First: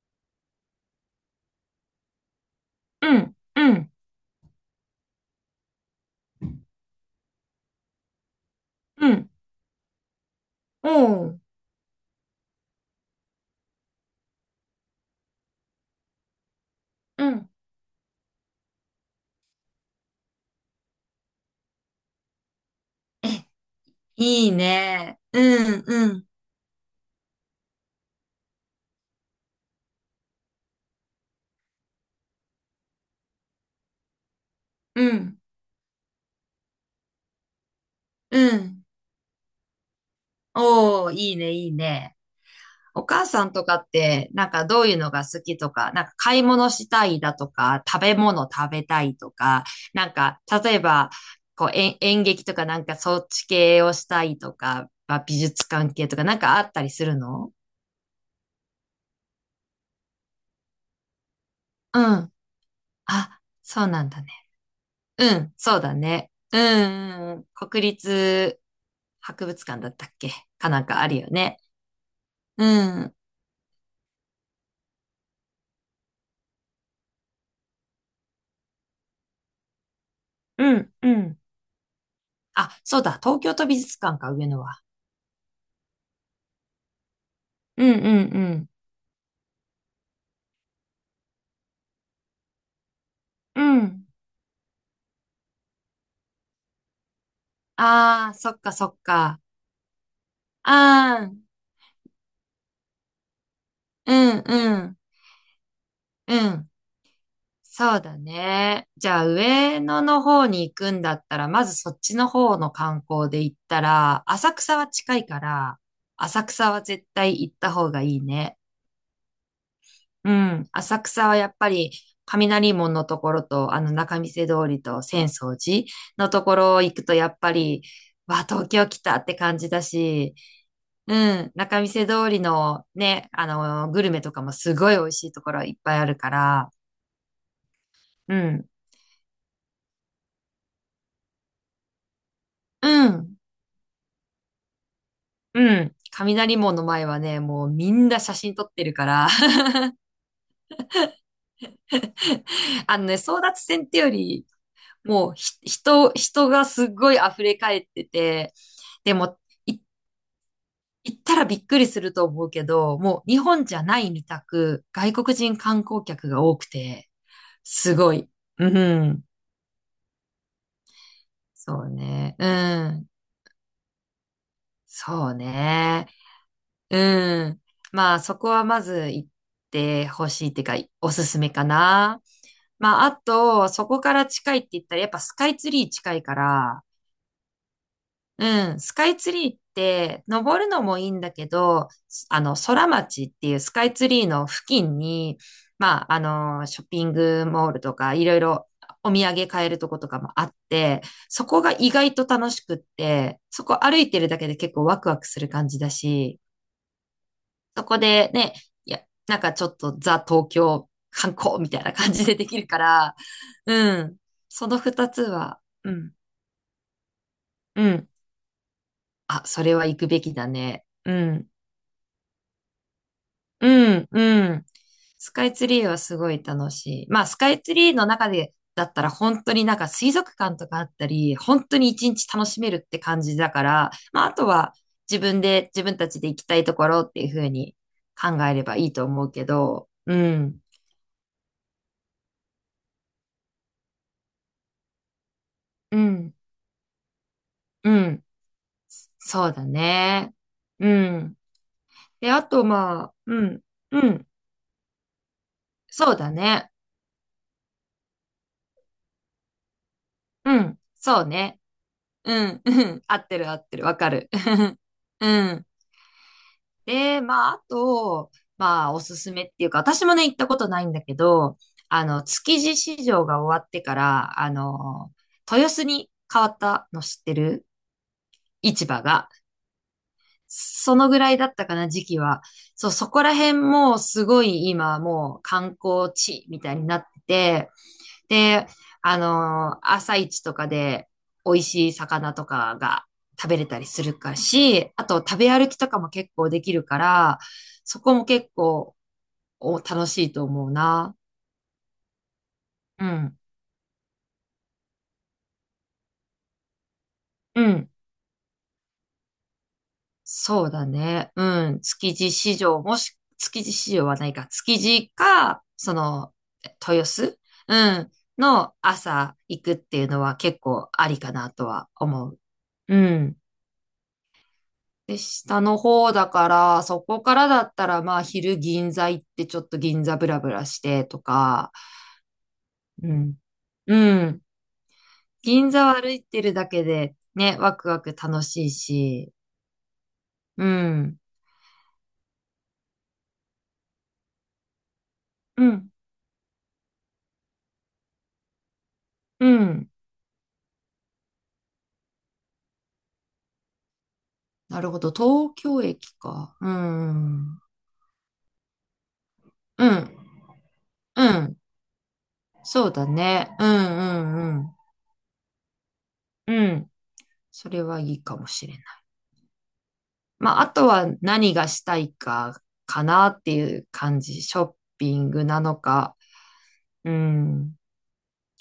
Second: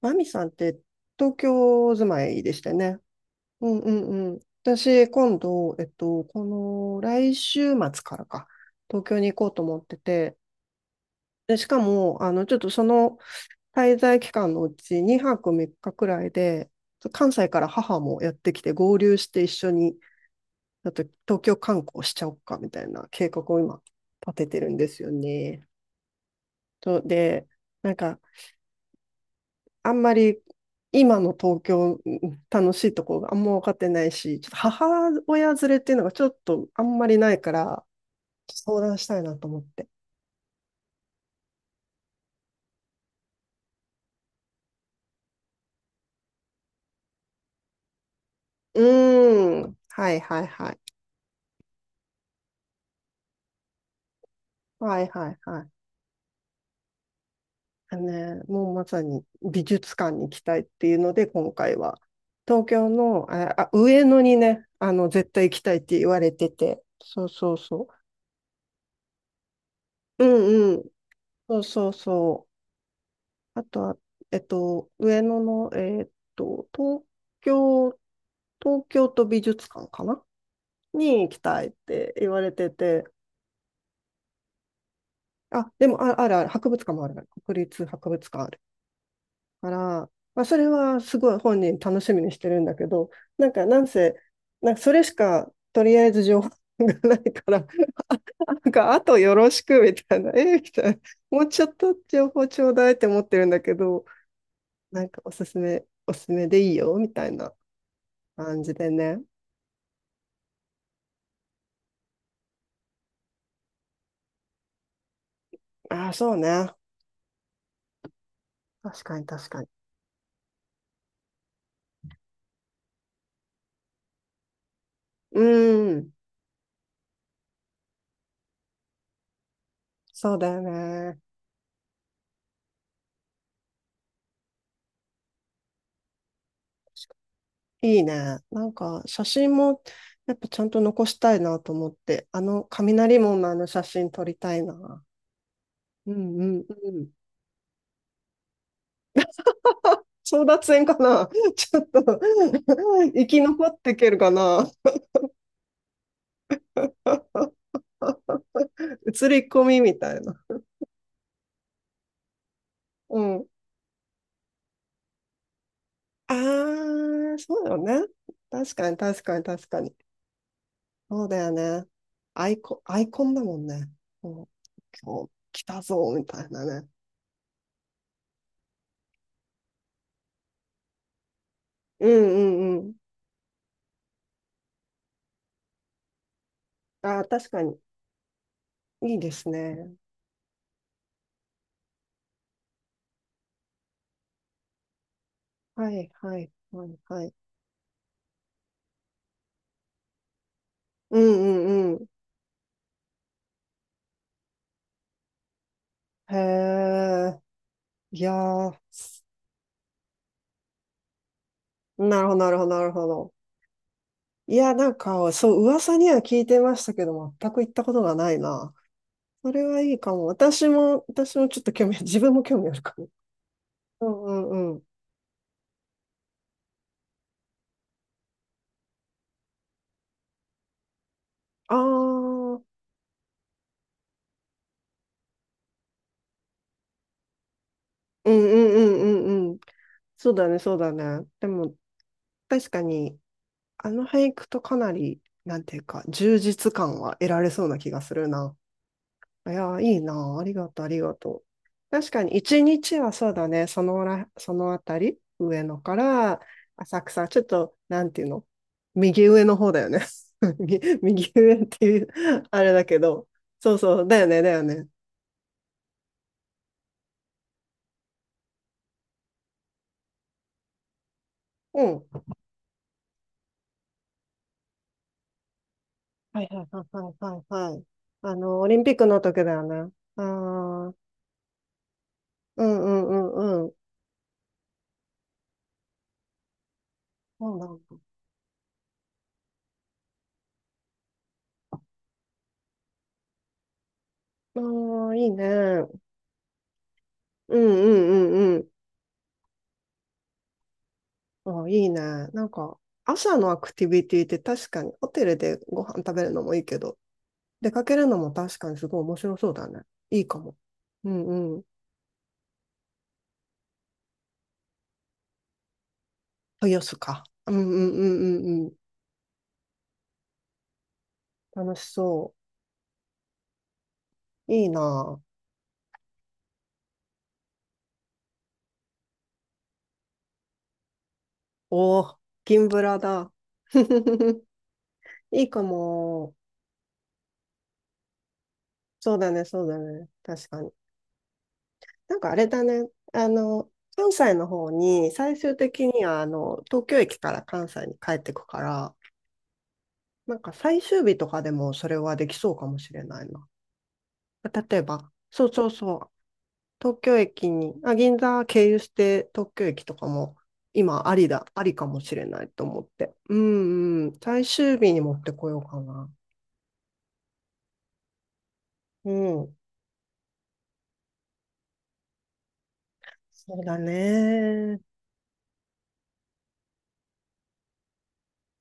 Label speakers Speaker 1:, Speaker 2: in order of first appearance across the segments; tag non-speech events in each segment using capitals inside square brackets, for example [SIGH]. Speaker 1: マミさんって東京住まいでしたよね。
Speaker 2: うん、
Speaker 1: う
Speaker 2: う
Speaker 1: んう
Speaker 2: ん、
Speaker 1: んうん。私、今度、この来週末からか、東
Speaker 2: う
Speaker 1: 京
Speaker 2: ん。
Speaker 1: に行こうと思ってて、
Speaker 2: おう。
Speaker 1: で、しかも、ちょっとその滞在期間のうち2泊3日くらいで、
Speaker 2: う
Speaker 1: 関西
Speaker 2: ん。
Speaker 1: から母もやってきて合流して一緒に、ちょっと東京観光しちゃおっかみたいな計
Speaker 2: え、
Speaker 1: 画を今立て
Speaker 2: いい
Speaker 1: てるんですよ
Speaker 2: ね。う
Speaker 1: ね。
Speaker 2: ん、うん、
Speaker 1: とで、なんかあんまり今の東京楽しいとこがあんま分かってないし、ちょっと母
Speaker 2: うん、
Speaker 1: 親連れっていうのがちょっとあんまりないから、
Speaker 2: う
Speaker 1: 相
Speaker 2: ん。
Speaker 1: 談したいなと思って。
Speaker 2: おー、いいね、いいね。お母さんとかって、なんかどういうのが好きとか、なんか買い物したいだとか、食べ物食
Speaker 1: う
Speaker 2: べたいとか、
Speaker 1: ーん。
Speaker 2: な
Speaker 1: は
Speaker 2: ん
Speaker 1: い
Speaker 2: か、
Speaker 1: はいは
Speaker 2: 例
Speaker 1: い。
Speaker 2: えば、こう、演劇とかなんかそっち系をしたいとか、
Speaker 1: はい
Speaker 2: まあ
Speaker 1: は
Speaker 2: 美
Speaker 1: いは
Speaker 2: 術
Speaker 1: い。
Speaker 2: 関係とかなんかあったりするの？
Speaker 1: あのね、もうまさに美術館に行きたいっていうので、今回は。
Speaker 2: うん。
Speaker 1: 東京の、
Speaker 2: あ、そうな
Speaker 1: 上
Speaker 2: ん
Speaker 1: 野
Speaker 2: だね。
Speaker 1: にね、
Speaker 2: う
Speaker 1: 絶対
Speaker 2: ん、
Speaker 1: 行きた
Speaker 2: そ
Speaker 1: いっ
Speaker 2: うだ
Speaker 1: て言われ
Speaker 2: ね。
Speaker 1: て
Speaker 2: う
Speaker 1: て。そう
Speaker 2: ん、うん、
Speaker 1: そうそ
Speaker 2: 国立博物館だったっ
Speaker 1: う。う
Speaker 2: けか
Speaker 1: んう
Speaker 2: なん
Speaker 1: ん。
Speaker 2: かあるよね。
Speaker 1: そうそうそう。
Speaker 2: うん、
Speaker 1: あとは、上野の、と、東京、東京都美術館かな
Speaker 2: うん、う
Speaker 1: に行き
Speaker 2: ん。
Speaker 1: たいって言われて
Speaker 2: あ、そう
Speaker 1: て、
Speaker 2: だ、東京都美術館か、上野は。
Speaker 1: あ、でも、あ、あるある、博物館もある、国
Speaker 2: う
Speaker 1: 立
Speaker 2: ん、
Speaker 1: 博物館あ
Speaker 2: う
Speaker 1: る
Speaker 2: ん、
Speaker 1: から、まあ、それはすごい本人楽しみにしてるんだけど、なん
Speaker 2: う
Speaker 1: か、な
Speaker 2: ん。う
Speaker 1: ん
Speaker 2: ん。
Speaker 1: せ、なんかそれしか、とりあえず情報がないから、
Speaker 2: ああ、そ
Speaker 1: な
Speaker 2: っ
Speaker 1: ん
Speaker 2: か、そ
Speaker 1: か、
Speaker 2: っ
Speaker 1: あとよ
Speaker 2: か。
Speaker 1: ろしくみたいな、みたいな、
Speaker 2: ああ、
Speaker 1: もうちょっと情報ちょうだいって思ってるんだけど、
Speaker 2: うん、うん、
Speaker 1: なんかおすす
Speaker 2: う
Speaker 1: めでい
Speaker 2: ん。
Speaker 1: いよみたいな。
Speaker 2: そうだ
Speaker 1: 感じ
Speaker 2: ね。
Speaker 1: で
Speaker 2: じゃ
Speaker 1: ね。
Speaker 2: あ、上野の方に行くんだったら、まずそっちの方の観光で行ったら、浅草は近いから、
Speaker 1: ああ、そう
Speaker 2: 浅
Speaker 1: ね。
Speaker 2: 草は絶対行った方がいいね。
Speaker 1: 確かに確かに。
Speaker 2: うん。浅草はやっぱり、雷門のところと、あの仲見世通りと浅
Speaker 1: う
Speaker 2: 草寺
Speaker 1: ん。
Speaker 2: のところ行くと、やっぱり、わあ、東京来たって感じだ
Speaker 1: そ
Speaker 2: し、
Speaker 1: うだよ
Speaker 2: う
Speaker 1: ね。
Speaker 2: ん、仲見世通りのね、あの、グルメとかもすごい美味しいところいっぱいあるから、
Speaker 1: いい
Speaker 2: う
Speaker 1: ね。な
Speaker 2: ん、
Speaker 1: んか写真もやっぱちゃんと残したいなと思って、あの
Speaker 2: う
Speaker 1: 雷
Speaker 2: ん、
Speaker 1: 門の写真撮りたいな。
Speaker 2: うん。
Speaker 1: うんう
Speaker 2: 雷
Speaker 1: ん
Speaker 2: 門の
Speaker 1: う
Speaker 2: 前
Speaker 1: ん。
Speaker 2: はね、もうみんな写真撮ってるから、
Speaker 1: 争奪戦かな [LAUGHS] ちょっと
Speaker 2: [LAUGHS] あの
Speaker 1: [LAUGHS]
Speaker 2: ね、
Speaker 1: 生
Speaker 2: 争
Speaker 1: き
Speaker 2: 奪
Speaker 1: 残っ
Speaker 2: 戦っ
Speaker 1: てい
Speaker 2: て
Speaker 1: け
Speaker 2: よ
Speaker 1: るか
Speaker 2: り、
Speaker 1: な
Speaker 2: もう人がすっごい溢れ
Speaker 1: [LAUGHS]
Speaker 2: 返ってて、で
Speaker 1: 映
Speaker 2: も、
Speaker 1: り込みみたいな。
Speaker 2: 行ったらびっくりすると思うけど、も
Speaker 1: う
Speaker 2: う日
Speaker 1: ん。
Speaker 2: 本じゃないみたく、外国人観光客が多く
Speaker 1: あ
Speaker 2: て、
Speaker 1: あ、そうよ
Speaker 2: す
Speaker 1: ね。
Speaker 2: ごい。う
Speaker 1: 確かに確
Speaker 2: ん。
Speaker 1: かに確かに。そうだよ
Speaker 2: そ
Speaker 1: ね。
Speaker 2: うね。う
Speaker 1: アイコン、ア
Speaker 2: ん。
Speaker 1: イコンだもんね。もう今日
Speaker 2: そう
Speaker 1: 来た
Speaker 2: ね。
Speaker 1: ぞ、みたいなね。
Speaker 2: うん。まあ、そこはまず行ってほしいっていうか、おすすめか
Speaker 1: う
Speaker 2: な。
Speaker 1: んうんうん。
Speaker 2: まあ、あと、そこから近いって言ったら、やっぱスカイツリー近いから、
Speaker 1: ああ、確かに。
Speaker 2: うん、スカ
Speaker 1: い
Speaker 2: イ
Speaker 1: いで
Speaker 2: ツ
Speaker 1: す
Speaker 2: リーっ
Speaker 1: ね。
Speaker 2: て、登るのもいいんだけど、あの、空町っていうスカイツリーの付近に、
Speaker 1: は
Speaker 2: ま
Speaker 1: い
Speaker 2: あ、あ
Speaker 1: はい
Speaker 2: の、シ
Speaker 1: は
Speaker 2: ョッ
Speaker 1: い
Speaker 2: ピン
Speaker 1: はい。
Speaker 2: グモールとか、いろいろお土産買えるとことかもあって、
Speaker 1: うん
Speaker 2: そこ
Speaker 1: う
Speaker 2: が意
Speaker 1: んうん。
Speaker 2: 外と楽しくって、そこ歩いてるだけで結構ワクワクする感じだ
Speaker 1: へ
Speaker 2: し、
Speaker 1: え。
Speaker 2: そこ
Speaker 1: い
Speaker 2: で
Speaker 1: や
Speaker 2: ね、
Speaker 1: ー、
Speaker 2: いや、なんかちょっとザ東京観光みたいな感
Speaker 1: な
Speaker 2: じ
Speaker 1: るほ
Speaker 2: で
Speaker 1: ど
Speaker 2: で
Speaker 1: なる
Speaker 2: き
Speaker 1: ほ
Speaker 2: る
Speaker 1: ど
Speaker 2: か
Speaker 1: なるほ
Speaker 2: ら、
Speaker 1: ど。
Speaker 2: うん、
Speaker 1: い
Speaker 2: そ
Speaker 1: や、
Speaker 2: の
Speaker 1: なん
Speaker 2: 二つ
Speaker 1: か、そ
Speaker 2: は、
Speaker 1: う、
Speaker 2: う
Speaker 1: 噂に
Speaker 2: ん、
Speaker 1: は聞いてましたけど、全く行っ
Speaker 2: う
Speaker 1: たこと
Speaker 2: ん、
Speaker 1: がないな。
Speaker 2: あ、
Speaker 1: そ
Speaker 2: そ
Speaker 1: れ
Speaker 2: れ
Speaker 1: は
Speaker 2: は
Speaker 1: い
Speaker 2: 行
Speaker 1: い
Speaker 2: く
Speaker 1: か
Speaker 2: べ
Speaker 1: も。
Speaker 2: きだね。う
Speaker 1: 私
Speaker 2: ん。
Speaker 1: もちょっと自分も興味あるかも。
Speaker 2: う
Speaker 1: う
Speaker 2: ん、う
Speaker 1: んう
Speaker 2: ん。
Speaker 1: んうん。
Speaker 2: スカイツリーはすごい楽しい。まあ、スカイツリーの中で、だったら本当になんか水族館とかあったり、本
Speaker 1: あ
Speaker 2: 当に一日楽
Speaker 1: あ、
Speaker 2: しめるって感じだから、まあ、あとは自分で、自分たちで行きたいところっていうふうに
Speaker 1: うん
Speaker 2: 考え
Speaker 1: う
Speaker 2: れ
Speaker 1: ん
Speaker 2: ばいいと思
Speaker 1: うんう
Speaker 2: うけ
Speaker 1: んうん。
Speaker 2: ど、う
Speaker 1: そうだね、
Speaker 2: ん、
Speaker 1: そうだね。でも、確かに、あの俳句とかなり、なんていう
Speaker 2: う
Speaker 1: か、
Speaker 2: ん、
Speaker 1: 充実感は得られそうな
Speaker 2: う
Speaker 1: 気がす
Speaker 2: ん、
Speaker 1: るな。
Speaker 2: そ
Speaker 1: い
Speaker 2: うだ
Speaker 1: やー、いい
Speaker 2: ね。
Speaker 1: な。ありがとう、あ
Speaker 2: う
Speaker 1: りが
Speaker 2: ん。
Speaker 1: とう。確か
Speaker 2: で、
Speaker 1: に、
Speaker 2: あ
Speaker 1: 一
Speaker 2: と
Speaker 1: 日
Speaker 2: ま
Speaker 1: は
Speaker 2: あ、
Speaker 1: そう
Speaker 2: う
Speaker 1: だ
Speaker 2: ん、
Speaker 1: ね、その
Speaker 2: うん、
Speaker 1: ら、そのあたり、上野か
Speaker 2: そうだ
Speaker 1: ら
Speaker 2: ね。
Speaker 1: 浅草、ちょっと、なんていうの、右上の方だよね。[LAUGHS]
Speaker 2: うん、そう
Speaker 1: 右上
Speaker 2: ね。
Speaker 1: っていう
Speaker 2: うん、
Speaker 1: あ
Speaker 2: う
Speaker 1: れだけ
Speaker 2: ん、合っ
Speaker 1: ど、
Speaker 2: てる合っ
Speaker 1: そ
Speaker 2: て
Speaker 1: う
Speaker 2: る、わ
Speaker 1: そう、
Speaker 2: か
Speaker 1: だよ
Speaker 2: る。
Speaker 1: ね、だよ
Speaker 2: [LAUGHS]
Speaker 1: ね。
Speaker 2: うん。で、まあ、あと、まあ、おすすめっていうか、私もね、行ったことないんだけど、
Speaker 1: うん。
Speaker 2: あの、築地市場が終わってから、あの、豊洲に
Speaker 1: は
Speaker 2: 変
Speaker 1: い
Speaker 2: わっ
Speaker 1: はいはい
Speaker 2: たの
Speaker 1: はい
Speaker 2: 知って
Speaker 1: は
Speaker 2: る？
Speaker 1: いはい。オリン
Speaker 2: 市
Speaker 1: ピッ
Speaker 2: 場
Speaker 1: クの
Speaker 2: が。
Speaker 1: 時だよね。ああ。
Speaker 2: そのぐらいだったかな、時期は。
Speaker 1: うんう
Speaker 2: そう、そこ
Speaker 1: ん
Speaker 2: ら
Speaker 1: う
Speaker 2: 辺
Speaker 1: んうん。
Speaker 2: もすごい今もう観光地みたいになっ
Speaker 1: そうな
Speaker 2: てて、
Speaker 1: んだ。
Speaker 2: で、朝市とかで美味しい魚とかが食べれたりするかし、あ
Speaker 1: ああ、
Speaker 2: と
Speaker 1: いい
Speaker 2: 食
Speaker 1: ね。
Speaker 2: べ歩きと
Speaker 1: う
Speaker 2: か
Speaker 1: ん
Speaker 2: も結構できるから、
Speaker 1: うんう
Speaker 2: そこも結
Speaker 1: んうん。
Speaker 2: 構お楽しいと思うな。
Speaker 1: ああ、いいね。なんか、
Speaker 2: う
Speaker 1: 朝
Speaker 2: ん。
Speaker 1: のアクティビティって確かに、ホテルでご飯食べるのもいいけど、
Speaker 2: う
Speaker 1: 出か
Speaker 2: ん。
Speaker 1: けるのも確かにすごい面白そうだね。いいかも。
Speaker 2: そうだ
Speaker 1: う
Speaker 2: ね。
Speaker 1: んうん。
Speaker 2: うん。築地市場、もし、築地市場はないか。築地か、その、
Speaker 1: 豊洲
Speaker 2: 豊
Speaker 1: か。
Speaker 2: 洲、
Speaker 1: うんう
Speaker 2: う
Speaker 1: んう
Speaker 2: ん、
Speaker 1: んうんうん。
Speaker 2: の朝行くっていうのは結構ありかなと
Speaker 1: 楽し
Speaker 2: は思
Speaker 1: そ
Speaker 2: う。うん。
Speaker 1: う。いい
Speaker 2: で、
Speaker 1: な。
Speaker 2: 下の方だから、そこからだったら、まあ、昼銀座行ってちょっと銀座ブラブラしてとか、
Speaker 1: おお、銀ブラ
Speaker 2: う
Speaker 1: だ。
Speaker 2: ん。うん。
Speaker 1: [LAUGHS] いいか
Speaker 2: 銀座を歩い
Speaker 1: も。
Speaker 2: てるだけで、ね、ワクワク楽しい
Speaker 1: そうだ
Speaker 2: し、
Speaker 1: ね、そうだね。確か
Speaker 2: う
Speaker 1: に。
Speaker 2: ん。
Speaker 1: なんかあれだね、あの、関西の方に、最終
Speaker 2: う
Speaker 1: 的
Speaker 2: ん。
Speaker 1: には、東京駅から関西に帰ってくから、
Speaker 2: うん。
Speaker 1: なんか最終日とかでもそれはできそうかもしれないな。例
Speaker 2: な
Speaker 1: え
Speaker 2: るほ
Speaker 1: ば、
Speaker 2: ど。
Speaker 1: そう
Speaker 2: 東
Speaker 1: そう
Speaker 2: 京
Speaker 1: そう、
Speaker 2: 駅か。う
Speaker 1: 東
Speaker 2: ん。う
Speaker 1: 京駅
Speaker 2: ん。
Speaker 1: に、あ、銀座経由して東京駅とかも、今あ
Speaker 2: う
Speaker 1: りだ、
Speaker 2: ん。
Speaker 1: ありかもしれないと思っ
Speaker 2: そうだ
Speaker 1: て。う
Speaker 2: ね。うん
Speaker 1: んうん、
Speaker 2: う
Speaker 1: 最
Speaker 2: んうん。
Speaker 1: 終日に持ってこようかな。
Speaker 2: うん。それはいいかもしれない。
Speaker 1: うん、
Speaker 2: まあ、あとは何がしたいかかなっ
Speaker 1: そ
Speaker 2: てい
Speaker 1: うだ
Speaker 2: う感じ。ショッ
Speaker 1: ね。
Speaker 2: ピングなのか、うん。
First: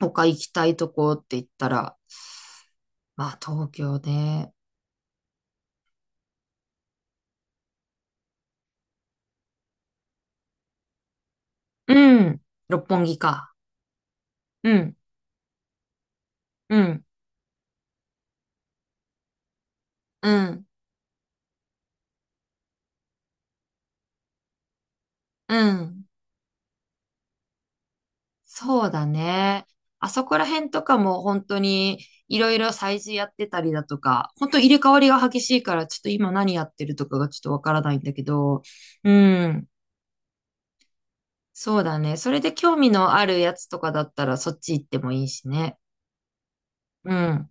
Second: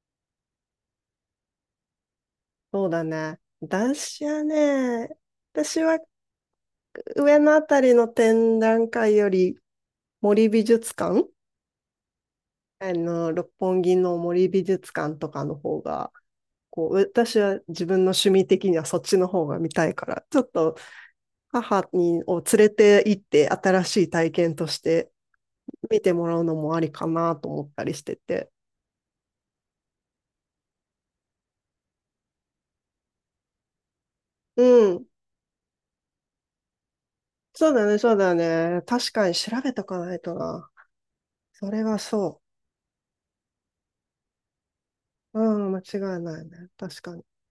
Speaker 2: 他行きたいとこって言ったら、
Speaker 1: そうだ
Speaker 2: ま
Speaker 1: ね。
Speaker 2: あ、東京ね。
Speaker 1: 私は上のあたりの展覧会より森美術館
Speaker 2: うん。六
Speaker 1: あ
Speaker 2: 本木
Speaker 1: の、六
Speaker 2: か。
Speaker 1: 本木の森美
Speaker 2: う
Speaker 1: 術
Speaker 2: ん。
Speaker 1: 館とかの方が、
Speaker 2: う
Speaker 1: こう、
Speaker 2: ん。
Speaker 1: 私は自分の趣味的にはそっちの方が見たいから、
Speaker 2: う
Speaker 1: ちょっ
Speaker 2: ん。
Speaker 1: と母にを連れて行って新しい体験として
Speaker 2: う
Speaker 1: 見
Speaker 2: ん。
Speaker 1: てもらうのもありかなと思ったりしてて。
Speaker 2: そうだね。あそこら辺とかも本当にいろいろ催事やってたりだとか、本当
Speaker 1: う
Speaker 2: 入れ替わ
Speaker 1: ん。
Speaker 2: りが激しいからちょっと今何やってるとかがちょっとわ
Speaker 1: そ
Speaker 2: か
Speaker 1: う
Speaker 2: ら
Speaker 1: だ
Speaker 2: な
Speaker 1: ね、
Speaker 2: いんだ
Speaker 1: そう
Speaker 2: け
Speaker 1: だ
Speaker 2: ど、
Speaker 1: ね。確
Speaker 2: う
Speaker 1: かに調
Speaker 2: ん。
Speaker 1: べとかないとな。そ
Speaker 2: そ
Speaker 1: れ
Speaker 2: う
Speaker 1: は
Speaker 2: だね。そ
Speaker 1: そ
Speaker 2: れで興味のあるやつとかだったらそっち行ってもいい
Speaker 1: う。
Speaker 2: し
Speaker 1: うん、
Speaker 2: ね。
Speaker 1: 間違いないね。確
Speaker 2: う
Speaker 1: かに。
Speaker 2: ん。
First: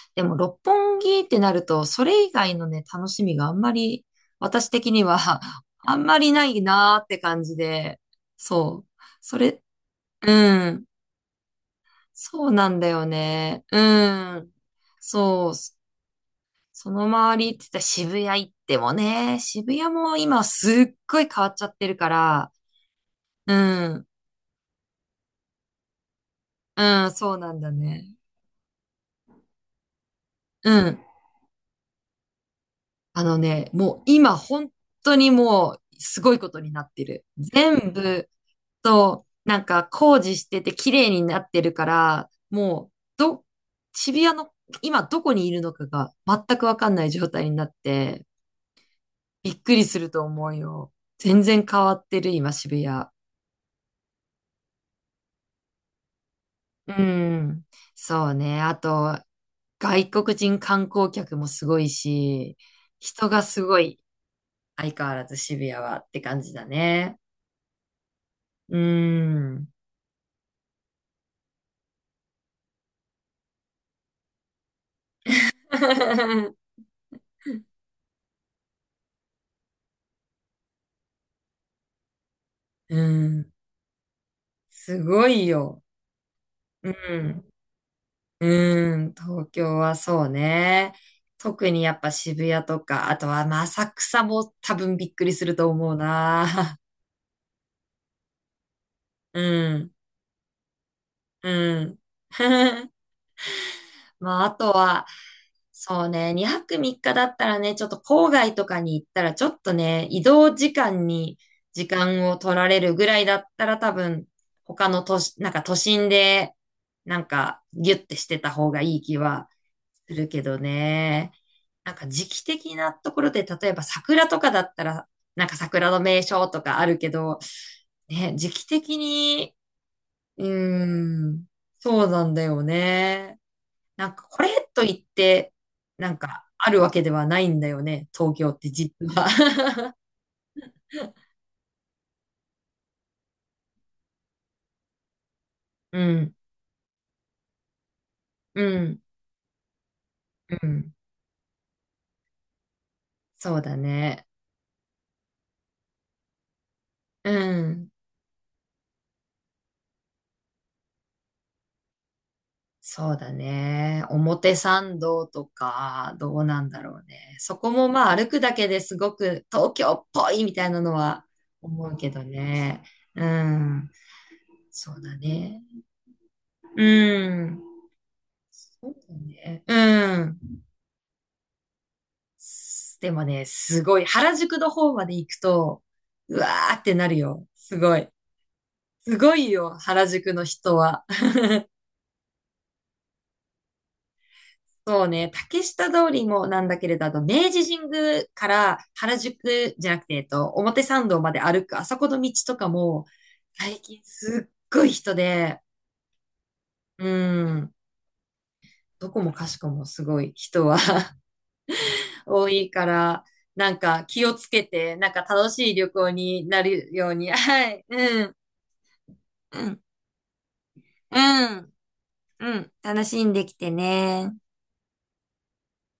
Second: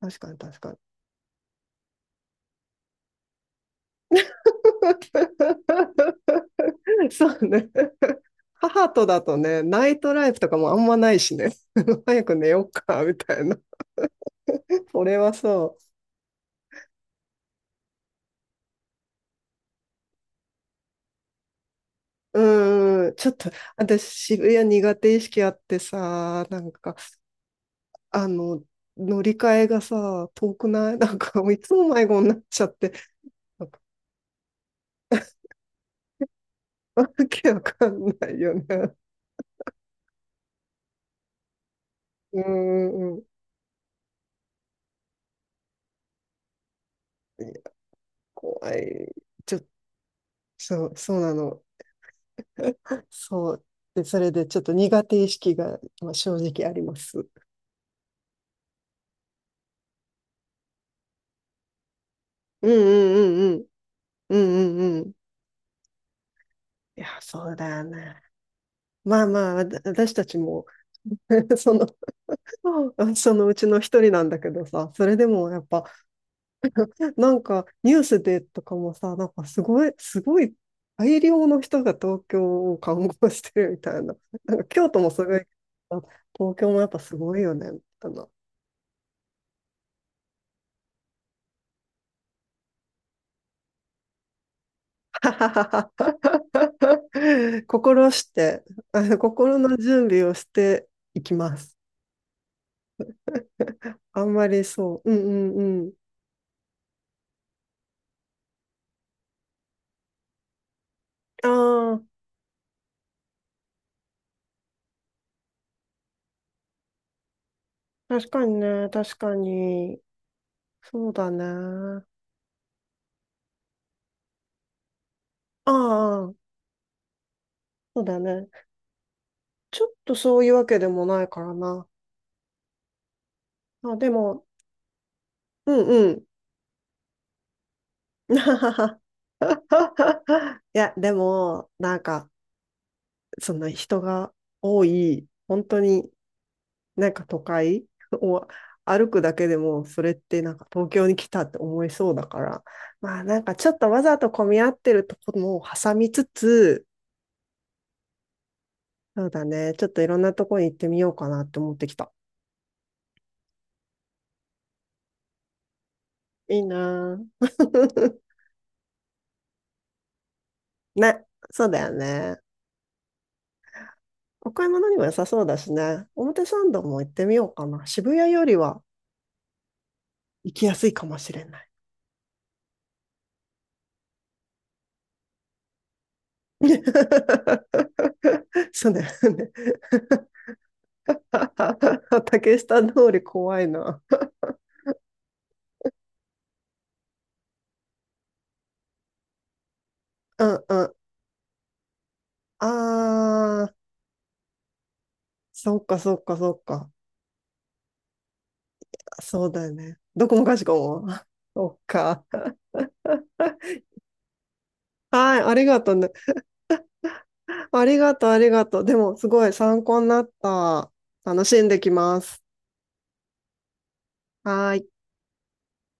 Speaker 1: 確
Speaker 2: で
Speaker 1: か
Speaker 2: も
Speaker 1: に、
Speaker 2: 六
Speaker 1: 確かに。
Speaker 2: 本木ってなると、それ以外のね、楽しみがあんまり、私的には [LAUGHS] あんま
Speaker 1: [LAUGHS]
Speaker 2: りないなーっ
Speaker 1: [LAUGHS]
Speaker 2: て
Speaker 1: そう
Speaker 2: 感じ
Speaker 1: ね。
Speaker 2: で、
Speaker 1: [LAUGHS]
Speaker 2: そう。
Speaker 1: 母とだと
Speaker 2: そ
Speaker 1: ね、
Speaker 2: れ、
Speaker 1: ナイトライ
Speaker 2: う
Speaker 1: フとかもあ
Speaker 2: ん。
Speaker 1: んまないしね。[LAUGHS] 早く
Speaker 2: そ
Speaker 1: 寝
Speaker 2: う
Speaker 1: よ
Speaker 2: な
Speaker 1: っ
Speaker 2: んだ
Speaker 1: か、
Speaker 2: よ
Speaker 1: みたいな。
Speaker 2: ね。うん。
Speaker 1: 俺は
Speaker 2: そう。
Speaker 1: そ
Speaker 2: その周りって言ったら渋谷行ってもね、渋谷も今すっごい変わっちゃってるか
Speaker 1: う。
Speaker 2: ら、
Speaker 1: うーん、ちょっと、
Speaker 2: うん。
Speaker 1: 私、渋谷苦手意識あってさ、なん
Speaker 2: う
Speaker 1: か、
Speaker 2: ん、そうなんだね。
Speaker 1: あの、乗り換えがさ、遠く
Speaker 2: う
Speaker 1: ない [LAUGHS]
Speaker 2: ん。
Speaker 1: なんか、いつも迷子になっちゃって、
Speaker 2: あの
Speaker 1: なん
Speaker 2: ね、
Speaker 1: か、
Speaker 2: もう今本当にもうすごいことになっ
Speaker 1: わ
Speaker 2: てる。
Speaker 1: けわか
Speaker 2: 全
Speaker 1: ん
Speaker 2: 部
Speaker 1: ないよね。
Speaker 2: となんか工事してて綺麗になってるから、
Speaker 1: う
Speaker 2: もう
Speaker 1: ーん、
Speaker 2: ど、渋谷の今どこにいるのかが全くわかんない状態になって、
Speaker 1: 怖い。
Speaker 2: び
Speaker 1: ち
Speaker 2: っ
Speaker 1: ょ、
Speaker 2: くりすると思うよ。
Speaker 1: そうな
Speaker 2: 全
Speaker 1: の。
Speaker 2: 然変わってる、今、渋谷。
Speaker 1: そう。で、それでちょっと苦手意識がまあ正直あり
Speaker 2: う
Speaker 1: ます。
Speaker 2: ん。そうね。あと、外国人観光客もすごいし、
Speaker 1: うん
Speaker 2: 人が
Speaker 1: うんうんう
Speaker 2: す
Speaker 1: ん。
Speaker 2: ごい、
Speaker 1: うんう
Speaker 2: 相
Speaker 1: んう
Speaker 2: 変
Speaker 1: ん。
Speaker 2: わらず渋谷はって感じだ
Speaker 1: いや、
Speaker 2: ね。
Speaker 1: そうだな。
Speaker 2: う
Speaker 1: まあまあ、
Speaker 2: ん。
Speaker 1: 私たちも [LAUGHS] その、そのうちの一人なんだけどさ、それでもやっぱ、
Speaker 2: [LAUGHS]
Speaker 1: なんかニュースでとかもさ、なんかすごい大量の人が東京を
Speaker 2: う
Speaker 1: 観光して
Speaker 2: ん。
Speaker 1: るみたいな。なんか京都
Speaker 2: す
Speaker 1: もす
Speaker 2: ご
Speaker 1: ごいけ
Speaker 2: いよ。
Speaker 1: ど、東京もやっ
Speaker 2: う
Speaker 1: ぱすごい
Speaker 2: ん。
Speaker 1: よね、みたいな。
Speaker 2: うん。東京はそうね。特にやっぱ渋谷とか、あとはまあ浅草も多分びっくりすると思うな。
Speaker 1: [LAUGHS] 心して、
Speaker 2: [LAUGHS] う
Speaker 1: 心の
Speaker 2: ん。
Speaker 1: 準備をしていきます。
Speaker 2: うん。[LAUGHS]
Speaker 1: あん
Speaker 2: まあ、
Speaker 1: ま
Speaker 2: あ
Speaker 1: り
Speaker 2: と
Speaker 1: そ
Speaker 2: は、
Speaker 1: う。うんうんうん。
Speaker 2: そうね、2泊3日だったらね、ちょっと郊外とかに行ったら、ちょっとね、移動時間に
Speaker 1: あ
Speaker 2: 時
Speaker 1: あ、
Speaker 2: 間を取られるぐらいだったら、多分、他の都市、なんか都心で、なんか、ギュッてし
Speaker 1: 確
Speaker 2: て
Speaker 1: か
Speaker 2: た
Speaker 1: に
Speaker 2: 方が
Speaker 1: ね、
Speaker 2: いい気
Speaker 1: 確か
Speaker 2: は
Speaker 1: に。
Speaker 2: するけど
Speaker 1: そうだ
Speaker 2: ね。なん
Speaker 1: ね。
Speaker 2: か時期的なところで、例えば桜とかだったら、なんか
Speaker 1: あ
Speaker 2: 桜の名
Speaker 1: あ、
Speaker 2: 所とかあるけど、
Speaker 1: そうだ
Speaker 2: ね、
Speaker 1: ね。
Speaker 2: 時期的に、
Speaker 1: ちょっとそ
Speaker 2: う
Speaker 1: ういうわけでもない
Speaker 2: ー
Speaker 1: か
Speaker 2: ん。
Speaker 1: らな。
Speaker 2: そうなんだよね。
Speaker 1: あ、
Speaker 2: な
Speaker 1: で
Speaker 2: んか、こ
Speaker 1: も、
Speaker 2: れといって、
Speaker 1: うんう
Speaker 2: なん
Speaker 1: ん。
Speaker 2: か、あるわけではないんだよね、東京って実
Speaker 1: [LAUGHS]
Speaker 2: は。
Speaker 1: いや、でも、なんか、その人が多い、本当
Speaker 2: [LAUGHS] う
Speaker 1: に
Speaker 2: ん、
Speaker 1: なんか都会を
Speaker 2: うん、
Speaker 1: 歩くだけでも、それってなんか
Speaker 2: う
Speaker 1: 東
Speaker 2: ん。
Speaker 1: 京に来たって思いそうだから、まあなんか
Speaker 2: そう
Speaker 1: ちょ
Speaker 2: だ
Speaker 1: っとわざ
Speaker 2: ね。
Speaker 1: と混み合ってるところも挟みつつ、
Speaker 2: うん。
Speaker 1: そうだね。ちょっといろんなとこに行ってみようかなって思ってきた。
Speaker 2: そうだね。表参道とか、どう
Speaker 1: いい
Speaker 2: なんだろう
Speaker 1: な
Speaker 2: ね。そこもまあ
Speaker 1: ぁ
Speaker 2: 歩くだけですごく東京っぽいみたいな
Speaker 1: [LAUGHS]
Speaker 2: の
Speaker 1: ね。
Speaker 2: は
Speaker 1: そうだ
Speaker 2: 思
Speaker 1: よ
Speaker 2: うけど
Speaker 1: ね。
Speaker 2: ね。うん。
Speaker 1: お買い物
Speaker 2: そ
Speaker 1: に
Speaker 2: う
Speaker 1: も良
Speaker 2: だ
Speaker 1: さそうだ
Speaker 2: ね。
Speaker 1: しね。表参道も行って
Speaker 2: う
Speaker 1: みよう
Speaker 2: ん。
Speaker 1: かな。渋谷よりは
Speaker 2: そうだね。う
Speaker 1: 行
Speaker 2: ん。
Speaker 1: きやすいかもしれない。
Speaker 2: すでもね、すごい。原宿の方まで行くと、うわーってなるよ。すごい。
Speaker 1: [LAUGHS] そうだよ
Speaker 2: すご
Speaker 1: ね。
Speaker 2: いよ、原宿の人は。
Speaker 1: [LAUGHS] 竹下通り怖いな。
Speaker 2: そうね、竹下通りもなんだけれど、あと明治神宮から原宿じゃなくて、
Speaker 1: うんう
Speaker 2: 表
Speaker 1: ん。
Speaker 2: 参道まで歩く、あそこの道と
Speaker 1: あ
Speaker 2: かも、
Speaker 1: あ、
Speaker 2: 最近すっごい人で、
Speaker 1: そっかそっかそっか。
Speaker 2: うん、どこも
Speaker 1: そ
Speaker 2: か
Speaker 1: う
Speaker 2: し
Speaker 1: だ
Speaker 2: こ
Speaker 1: よ
Speaker 2: も
Speaker 1: ね。
Speaker 2: すご
Speaker 1: ど
Speaker 2: い
Speaker 1: こもかし
Speaker 2: 人は
Speaker 1: こも。[LAUGHS] そっか。
Speaker 2: [LAUGHS] 多いから、なんか気をつけて、なんか
Speaker 1: はい、
Speaker 2: 楽
Speaker 1: あり
Speaker 2: しい
Speaker 1: が
Speaker 2: 旅
Speaker 1: とうね。
Speaker 2: 行になるように、は
Speaker 1: あ
Speaker 2: い、
Speaker 1: りが
Speaker 2: う
Speaker 1: とう、
Speaker 2: ん、
Speaker 1: ありがとう。でも、すごい
Speaker 2: う
Speaker 1: 参
Speaker 2: ん、
Speaker 1: 考になった。楽
Speaker 2: う
Speaker 1: しん
Speaker 2: ん。
Speaker 1: できます。
Speaker 2: うん、楽しんできてね。
Speaker 1: はーい。